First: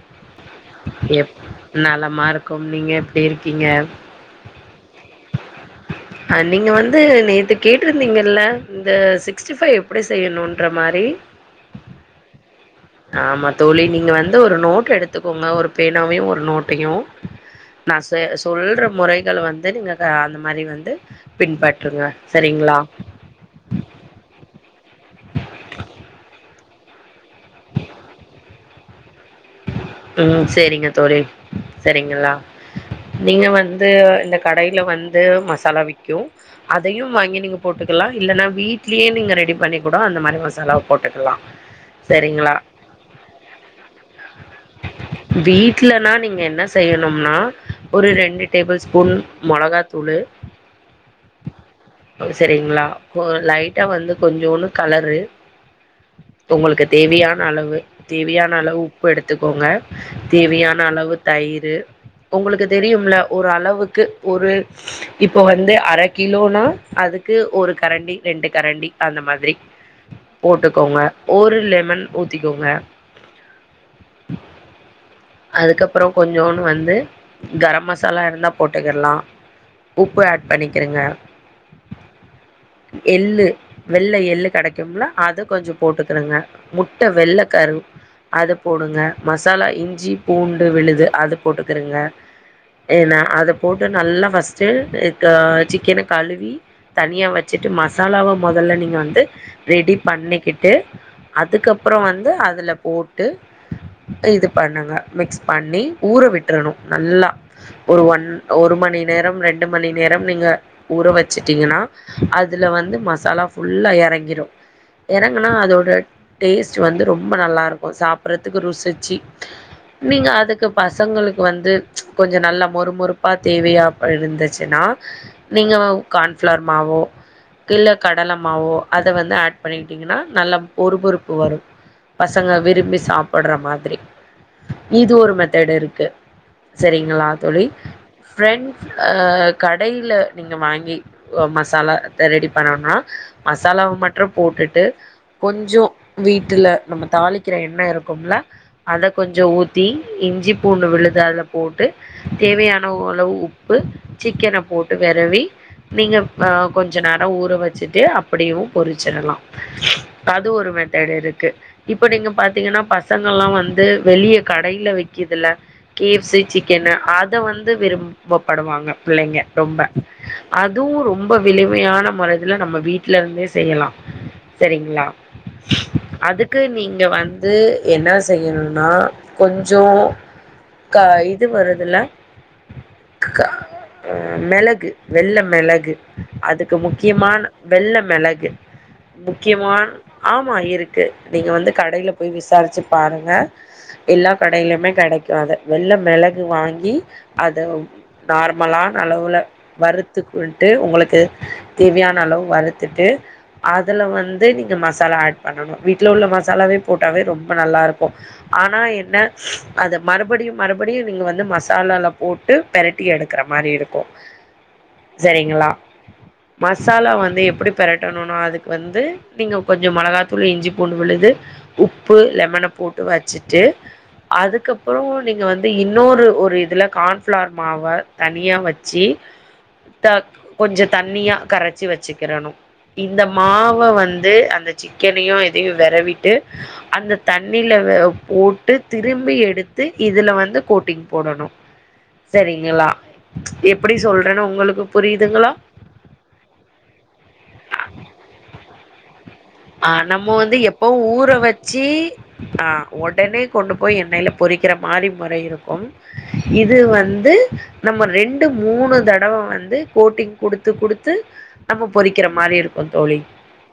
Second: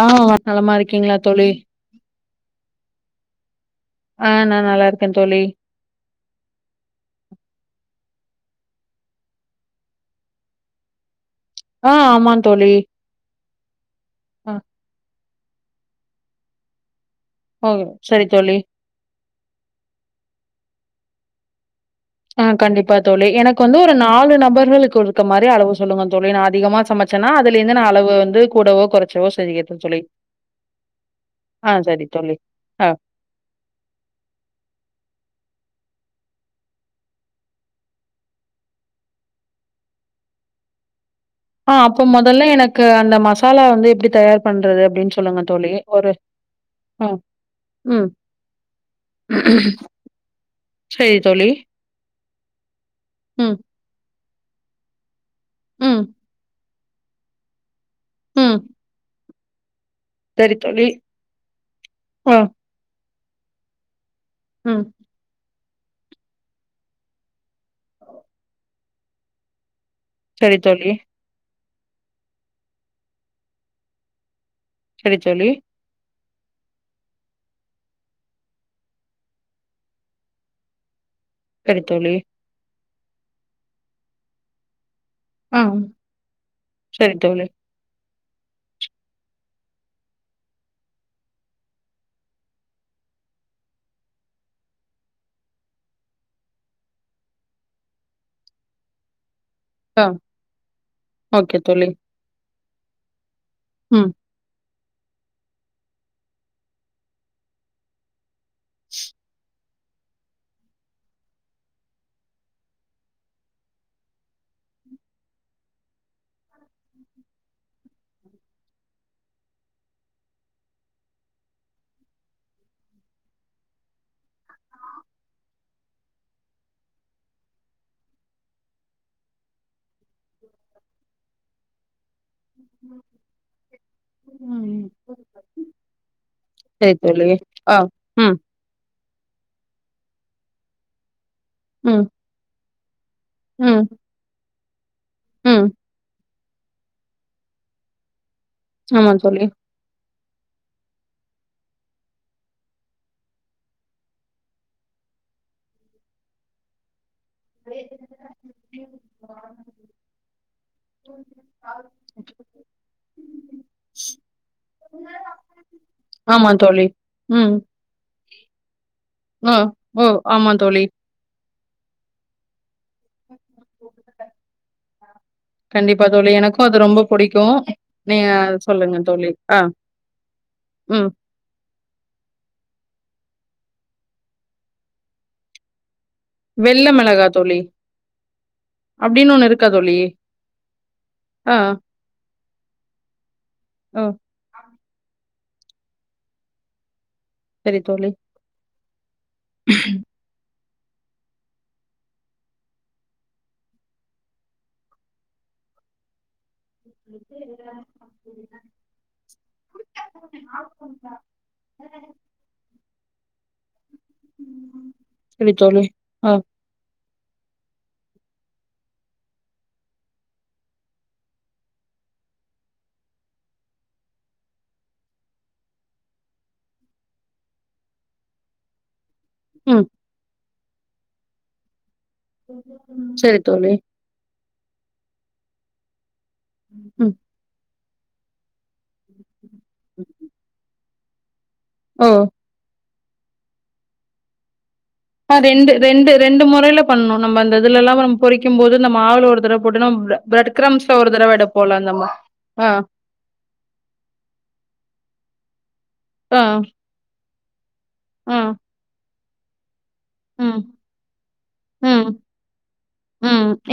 ஆ நலமா இருக்கீங்களா எப் தோழி நலமாருக்கோம் நீங்க எப்டி இருக்கீங்க ஆ நா நல்லா இருக்கே தோழி அ நீங்க வந்து நேத்து கேட்ருந்தீங்கல்ல இந்த சிக்ஸ்ட்டி ஃபைவ் எப்டி செய்யணுன்ற மாரி ஆ ஆமா தோழி ஆமா தோழி நீங்க வந்து ஆ ஒரு நோட் எடுத்துக்கோங்க ஒரு பேனாவையு ஒரு நோட்டயு ஓ நா செ சரி தோழி சொல்ற முறைகள வந்து நீங்க அந்த மாரி வந்து பின்பற்றுங்க ஆ சரிங்களா கண்டிப்பா தோழி எனக்கு வந்து ஒரு நாலு நபர்களுக்கு இருக்க மாரி அளவு சொல்லுங்க தோழி நா அதிகமா சமைச் சமச்சனா அதுல இந்து நா அளவு வந்து கூடவோ கொறச்சவோ செரி கட்ர தோழி ம் சேரிங்க தோழி ஆ சரி சரிங்களா தோழி ஆ நீங்க வந்து இந்த கடையில வந்து மசாலா விக்கு அதையு வாங்கி நீங்க போட்டுக்கலா இல்லன்னா வீட்லயே நீங்க ரெடி பண்ணி கூட அந்த மாரி மசாலாவ போட்டுக்கலா ஆ அப்போ முதல்ல சரிங்களா எனக்கு அந்த மசாலா வந்து எப்டி தயார் பண்றது அப்டின்னு சொல் வீட்லனா நீங்க என்ன செய்யணும்னா ம் ஒரு ரெண்டு டேபிள் ஸ்பூன் மொளகாத்தூளு சேரி தோ செரிங்களா ம் லைட்டா வந்து கொஞ்சோணு கலரு ம் உங்களுக்கு தேவையான அளவு தேவையான ம் அளவு உப்பு எடுத்துக்கோங்க சரி தோழி தேவையான அளவு தயிரு ஆ உங்களுக்கு தெரியும்ல ஒரு அளவுக்கு ஒரு ம் இப்போ வந்து அர கிலோல அதுக்கு ஒரு கரண்டி ரெண்டு கரண்டி அந்த மாதிரி சரி தோழி போட்டுக்கோங்க ஒரு லெமன் ஊத்திக்கோங்க [inaudible] சேரி தோழி அதுக்கப்பறோ கொஞ்சோனு வந்து கரம் மசாலா இருந்தா போட்டுக்கிர்லா உப்பு ஆட் பண்ணிக்கிறுங்க சரி தோழி எள்ளு வெள்ள எள்ளு கடக் அத கொஞ்சோ ஆ போட்டுக்கிறங்க முட்ட சரி வெள்ள தோழி கரு அது போடுங்க மசாலா இஞ்சி பூண்டு விழுது அது போட்டுக்குருங்க ஏன்னா அது போட்டு நல்லா ஃபர்ஸ்ட்டு லைக்கே சிக்கனு கலுவி தனியா வச்சுட்டு மசாலாவ மொதல்ல நீங்க வந்து ரெடி ஆ பண்ணிக்கிட்டு ஓகே தோழி அதுக்கப்புறோ வந்து அதுல போட்டு ம் இது பண்ணுங்க மிக்ஸ் பண்ணி ஊற விட்டுறணு நல்லா ஒரு ஒன் ஒரு மணி நேரம் ரெண்டு மணி நேரம் நீங்க ஊற வச்சிட்டீங்கன்னா அதுல வந்து மசாலா ஃபுல்லா எறங்கிறு எறங்குனா அதோட டேஸ்ட் வந்து ரொம்ப நல்லா இருக்கு சாப்புற்றதுக்கு ருசிச்சி நீங்க அதுக்கு பசங்களுக்கு வந்து கொஞ்ச நல்லா மொறு மொறுப்பா தேவையா இருந்துச்சின்னா நீங்க கான்ஃபிளார் மாவோ இல்ல கடலமாவோ அத வந்து ஆட் பண்ணிட்டீங்கன்னா நல்ல மொறு மொறுப்பு வரு பசங்க விரும்பி சாப்பிட்ற மாதிரி ம். இது ஒரு மெத்தட் இருக்கு சரி சரிங்களா தோழி ஆ ம் ஃபிரண்ட் அஹ் கடைல நீங்க வாங்கி மசாலா ம் த்த ரெடி பண்ணோனா ம் மசாலாவ மட்றும் போட்டுட்டு ம் கொஞ்சோ வீட்ல நம்ம தாளிக்கிற எண்ணெ இருக்கும்ல அத ஆமா கொஞ்சோ தோழி ஊத்தி இஞ்சி பூண்டு விழுது அதுல போட்டு தேவையானளவு உப்பு சிக்கன போட்டு வெரவி நீங்க ஆஹ் கொஞ்ச நேரோ ஊற வச்சுட்டு அப்படியேவு பொறிச்சிடலா அது ஒரு மெத்தட்டு இருக்கு இப்ப நீங்க பாத்தீங்கன்னா பசங்கலா வந்து வெளிய கடைல விக்குதுல கேஎஃப்சி ஆமா தோழி சிக்கனு அத ம் வந்து விரும்பப்படுவாங்க பிள்ளைங்க ஆ ரொம்ப ஓ ஆமா தோழி அதுவு ரொம்ப விளமையான மனதுல நம்ம வீட் வீட்லருந்தே செய்யலா சரிங்களா கண்டிப்பா தோழி எனக்கு அதுக்கு அது ரொம்ப நீங்க புடிக்கு வந்து என்ன நீங்க செய்யணுன்னா சொல்லுங்க தோழி ஆ கொஞ்சோ க ம் இது வருதுல க ஆ மெளகு வெள்ள மிளகு அதுக்கு வெள்ள மிளகா முக்கியமான தோழி வெள்ள மிளகு அப்டின்னு ஒண்ணு இருக்கா முக்கியமா தோழி ஆமா இருக்கு நீங்க ஆ வந்து கடைல போய் விசா சாரிச்சி பாருங்க ஓ எல்லா கடைலயுமே கெடைக்கு அது வெள்ள மிளகு வாங்கி அத சரி தோழி நார்மலான அளவுல வறுத்து டு உங்ளுக்கு தேவையான அளவு வறுத்துட்டு அதுல வந்து நீங்க மசாலா ஆட் பண்ணணு வீட்ல உள்ள மசாலாவே போட்டாவே ரொம்ப நல்லாருக்கு ஆனா என்ன அது மறுபடியு மறுபடியு நீங்க வந்து மசாலால போட்டு பேரட்டி டி எடுக்கற மாரி இருக்கு சரி சரிங்களா தோழி ஆ மசாலா வந்து எப்படி பெரட்டணுனா அதுக்கு வந்து நீங்க கொஞ்சு மொளகாத்தூள் இஞ்சி பூண்டு விழுது உப்பு லெமன போட்டு வெச்சிட்டு அதுக்கப்புறோ நீங்க வந்து இன்னொரு ஒரு இதுல கான்ஃபிளார் மாவ தனியா வெச்சி ம் த கொஞ்சு தண்ணியா கரச்சி வச்சிக்கறணு இந்த சரி தோழி மாவ வந்து அந்த சிக்கனயு இதையு வெரவிட்டு ம் அந்த தண்ணில வே போட்டு திரும்பி எடுத் து இதுல வந்து கோட்டிங் போடணு ஓ சரிங்களா எப்படி சொல்றேன்னு உங்களுக்கு ஆ புரியுதுங்களா ரெண்டு ரெண்டு ரெண்டு முறைல பண்ணணு நம்ம இந்த இதுலல்லா நம்ம பொறிக்கும் போது இந்த மாவள ஒருதடவ ஆ நம்ம வந்து எப்போவு ஊற வச்சி அந்த மா ஆ ஒடனே கொண்டு போய் எண்ணெய்ல பொறிக்கிற மாரி முறை இருக்கு ஆ இது வந்து நம்ம ஆ ரெண்டு மூணு தடவ வந்து கோட்டிங் ம் குடுத்து குடுத்து நம்ம ம் பொறிக்கிற மாரி இருக்கு தோழி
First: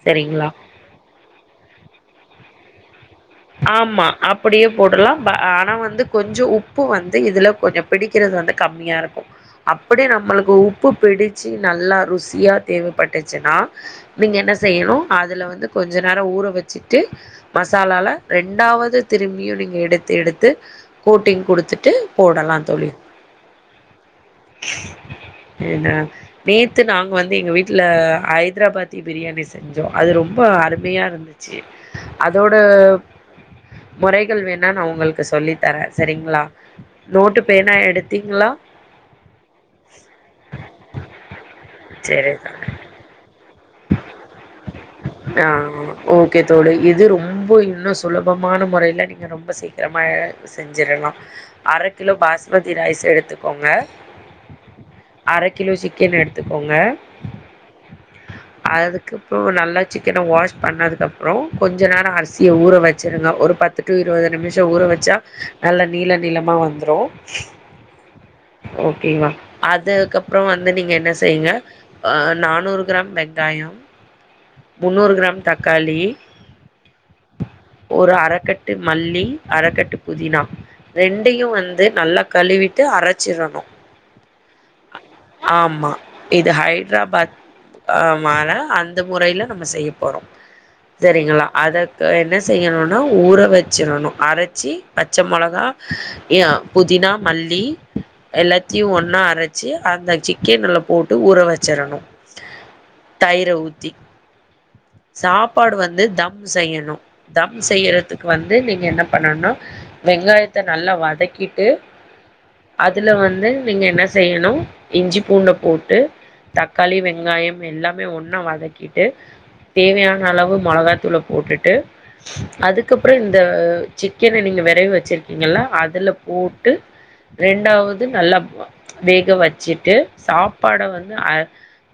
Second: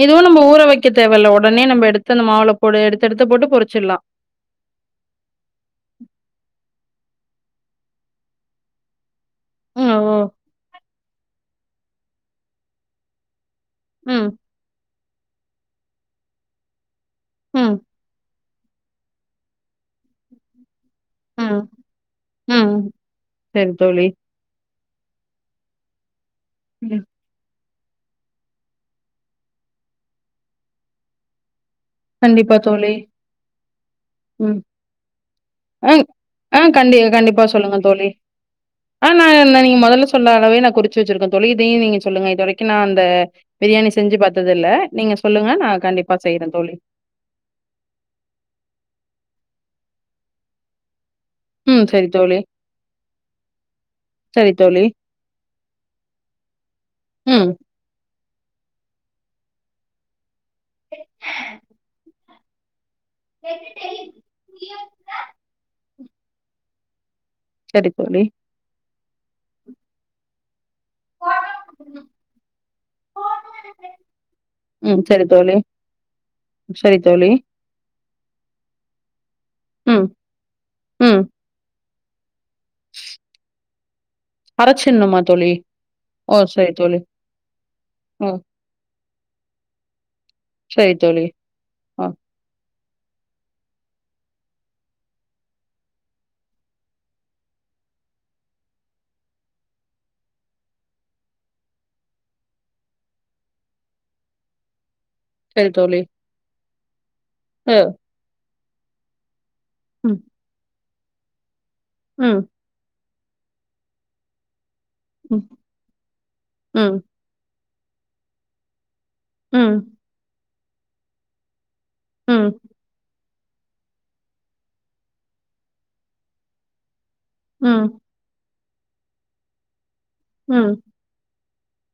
சரிங்களா க்க தேவேல்ல ஒடனே நம்ப எடுத்து அந்த மாவுல போட்டு எடுத்து எடுத்து போட்டு பொரிச்சிருல்லா அப்படியு போடலா ப ஆனா வந்து கொஞ்சு உப்பு வந்து இதுல கொஞ்சு புடிக்கிறது வந்து கம்மியா இருக்கு ம் அப்படி ஓ நம்மளுக்கு உப்பு பிடிச்சு நல்லா ருசியா தேவைப்பட்டுச்சுனா ம் நீங்க என்ன செய்யணு அதுல வந்து கொஞ்சு நேரோ ஊற வச்சுட்டு ம் மசாலால ரெண்டாவது திரும்பியு நீங்க எடுத்து எடுத்து கோட்டிங் ம் குடுத்துட்டு போடலா ம் தோழி சரி தோழி எஏன்ன நேத்து ம். நாங் வந்து எங்க வீட் ட்ல ஹைதராபாதி பிரியாணி செஞ்சோ அது ரொம்ப அருமையா இருந்துச் ச்சி அதோட கண்டிப்பா தோழி முறைகள் ம் வேணா நா உங்குளுக்கு சொல்லி தர ஆ செரிங்ளா ஆ கண்டி நோட்டு கண்டிப்பா பேணா சொல்லுங்க தோழி. எடுத்தீங்ளா ஆ நாந நீங்க மொதல்ல சொன்ன அளவே நா குறிச்சு வச்சிருக்கே தோழி இதயு நீங்க சொல்லுங்க சரி இது வரைக்கு தோழி நா அந்த பிரியாணி செஞ்சு பாத்தது இல்ல நீங்க சொல்லுங்க நா கண்டிப்பா செய்ற தோழி அஜி ரொம்ப இன்னா செ சுலபமான முறையில நீங்க ரொம்ப சீக்கிரமா செஞ்சிறலா அர ம் சரி கிலோ தோழி, பாஸ்மதி ரைஸ் எடுத்துக்கோங்க சரி தோழி. அர கிலோ சிக்கன் எடுத்துக்கோங்க ம் அதுக்குப்றோ நல்லா சிக்கன வாஷ் பண்ணதுக்குகப்புறோ கொஞ்ச நேரோ அரிசிய ஊற வச் வெச்சிருங்க ஒரு பத்து டு இருபது நிமிஷோ ஊற வச்சா நல்ல நீள நீளமா வந்துரு செரி தோழி ஓக்கேங்களா அதுக்கப்றோ வந்து நீங்க என்ன செய்ங்க அ நானூறு கிராம் வெங்காயோ ம் முன்னூறு சரி கிராம் தோழி, தக்காளி சரி தோழி. ஒரு அறக்கட்டு மல்லி அறக்கட்டு ம் புதினா ம் ரெண்டையு வந் து நல்லா கழுவிட்டு அரச்சிரனு அரச்சிர்ணுமா தோழி? ஆம்மா ஓ இது சரி தோழி. ஹைட்ராபாத் ஆ ஓ மால அந்த முறையில நம்ம செய்ய போறோ செரித் தோழி சரிங்களா ஓ அதக்கு என்ன செய்யணுனா ஊற வச்சிடணு அரச்சி பச்ச மொளகா யா புதினா மல்லி எல்லாத்தியு ஒன்னா அர ச்சு அந்த சிக்கேனுல போட்டு ஊற வச்சுறனு தயிர ஊத்தி சரி சாப்பாடு தோழி. வந்து தம் செய்யணு தம் அ செய்றதுக்கு வந்து நீங்க என்ன பண்ணன்னா ம் வெங்காயத்த நல்லா வதகிட்டு ம் அதுல வந்து நீங்க என்ன செய்யணு இஞ்சி ம் பூண்ட போட்டு ம் தக்காளி வெங் காயம் எல்லாமே ஒன்னா வதக்கிட்டு ம் தேவயான அளவு மொளகாத்தூள போட்டுட்டு ம். அதுக் கப்றோ இந்த சிக்கன நீங்க வெரவி வச்சிருக்கீங்களா அதுல போட்டு ம். ரெண்டாவது நல்லா வா வேக வச்சுட்டு ம் சாப்பாட வந் த அ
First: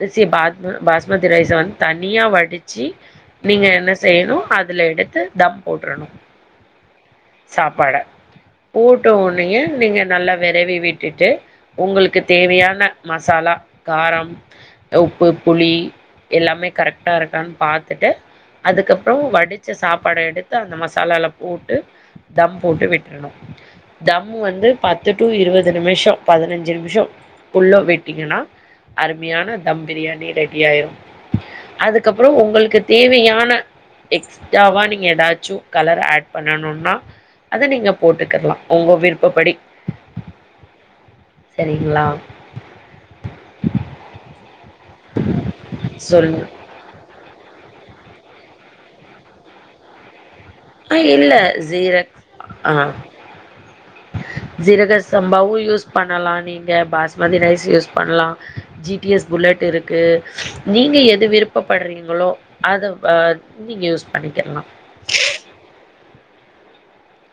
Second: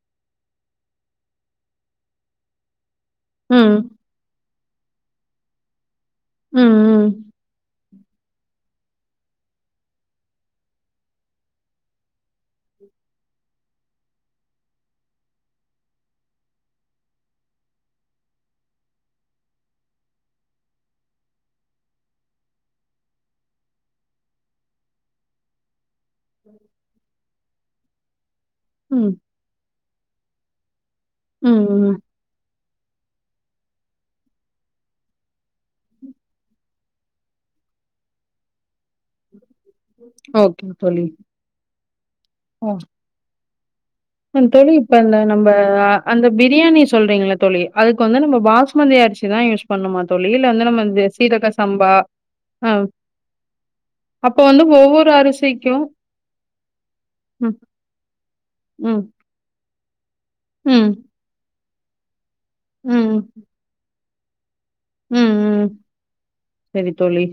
அரிசிய பாத்ம பாஸ்மதி ரைஸ் வந்து தனியா வடிச்சு நீங்க ம் என்ன செய்யணு அதல எடுத்து தம் போட்றணு ம் ம் சாப்பாட போட்ட உனையே நீங்க நல்லா வெரவி விட்டுட்டு உங்கள்க்கு தேவையான மசாலா காரம் உப்பு புளி எல்லாமே கரெக்ட்டா இருக்கான் பாத்துட்டு அதுக்கப்றோ வடிச்ச சாப்பாட எடுத்து அந்த மசாலாலா போட்டு தம் போட்டு விட்ரணு தம் வந்து பத்து டூ இருவது நிமிஷோ பதினஞ்சு நிமிஷோ புல்லா விட்டீங்கனா ம் அருமையான தம் பிரியாணி ரெடியாய்று ம் ம் அதுக்கப்றோ உங்கள்க்கு தேவையான எக்ஸ்ட்ராவா நீங்க எதாச்சு கலர் ஆட் பண்ணணுனா அத நீங்க போட்டுக்கர்லா ஒங்க விருப்பப்படி ஓகே சரிங்ளா ம் ஏன் தோழி இப்ப அந்த நம்ப அ அந்த சொல்லுங்க பிரியாணி சொல்றீங்குள தோழி அதுக்கு வந்து நம்ம பாஸ்மதி அரிசிதா யூஸ் பண்ணுமா தோழி இல்ல வந்து நம்ம ஆ இந்த இல்ல சீரக சம்பா ஜீரக் ஆ அ அப்ப வந்து ஜீரக ஒவ்வொரு சம்பாவு யூஸ் அரிசிக்கும் பண்ணலா நீங்க பாஸ்மதி ம் ரைஸ் யூஸ் பண்லா ஜி ம் டி எஸ் புல்லட் இருக்கு ம் நீங்க எது விருப்பப்பட்றீங்களோ அத வா ம் நீங்க யூஸ் பண்ணிக்கிர்லா ம் ம் சரி தோழி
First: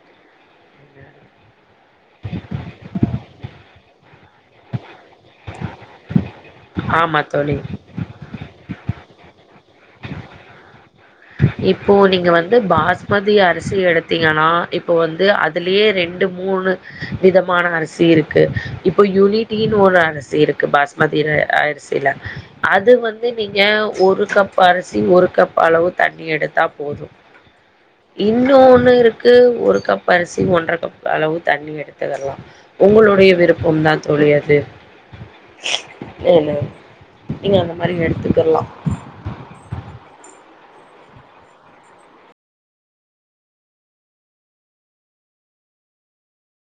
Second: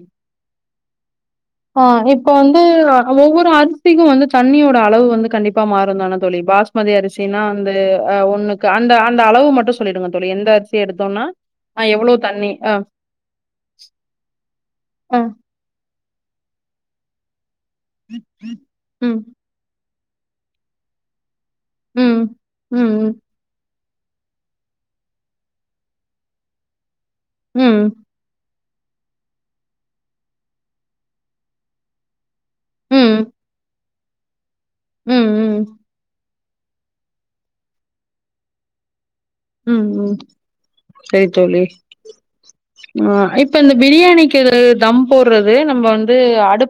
[inaudible] ஆ இப்ப வந்து ஒவ்வொரு அரிசிக்கு வந்து தண்ணியோட அளவு வந்து கண்டிப்பா மாறுந்தான தோழி பாஸ்மதி ஆமா அரிசினா தோழி வந்து அ ஒன்னு க்கு அந்த அந்த அளவு மட்டு சொல்லிடுங்க தோழி எந்த அரிசி எடுத்தோனா இப்போ நீங்க வந்து பாஸ்மதி அரிசி எடுத்தீங்கனா இப்போ வந்து அ துலியே ரெண்டு மூணு விதமான அரிசி இருக்கு இப்ப ம், யுனி டீனு ஒரு அரிசி இருக்கு பாஸ்மதிர அரிசில ம், ம், அது ம், வந்து நீங்க ஒரு கப் அரிசி ஒரு கப் அளவு தண்ணி எடுத்தா போது ம் இன்னு ஒன்னு இருக்கு ஒரு கப் அரிசி ஒன்ற கப் அளவு தண்ணி எடுத்துக்கர்லா ம், உங்களுடைய விருப்பம்தா தோழி அது ம் இல்ல நீங்க அந்த மாரி எடுத்துக்கலா ம் ம் சேரி தோழி அ இப்ப இந்த பிரியாணிக்கு தம் போடுறது நம்ப வந்து அடுப்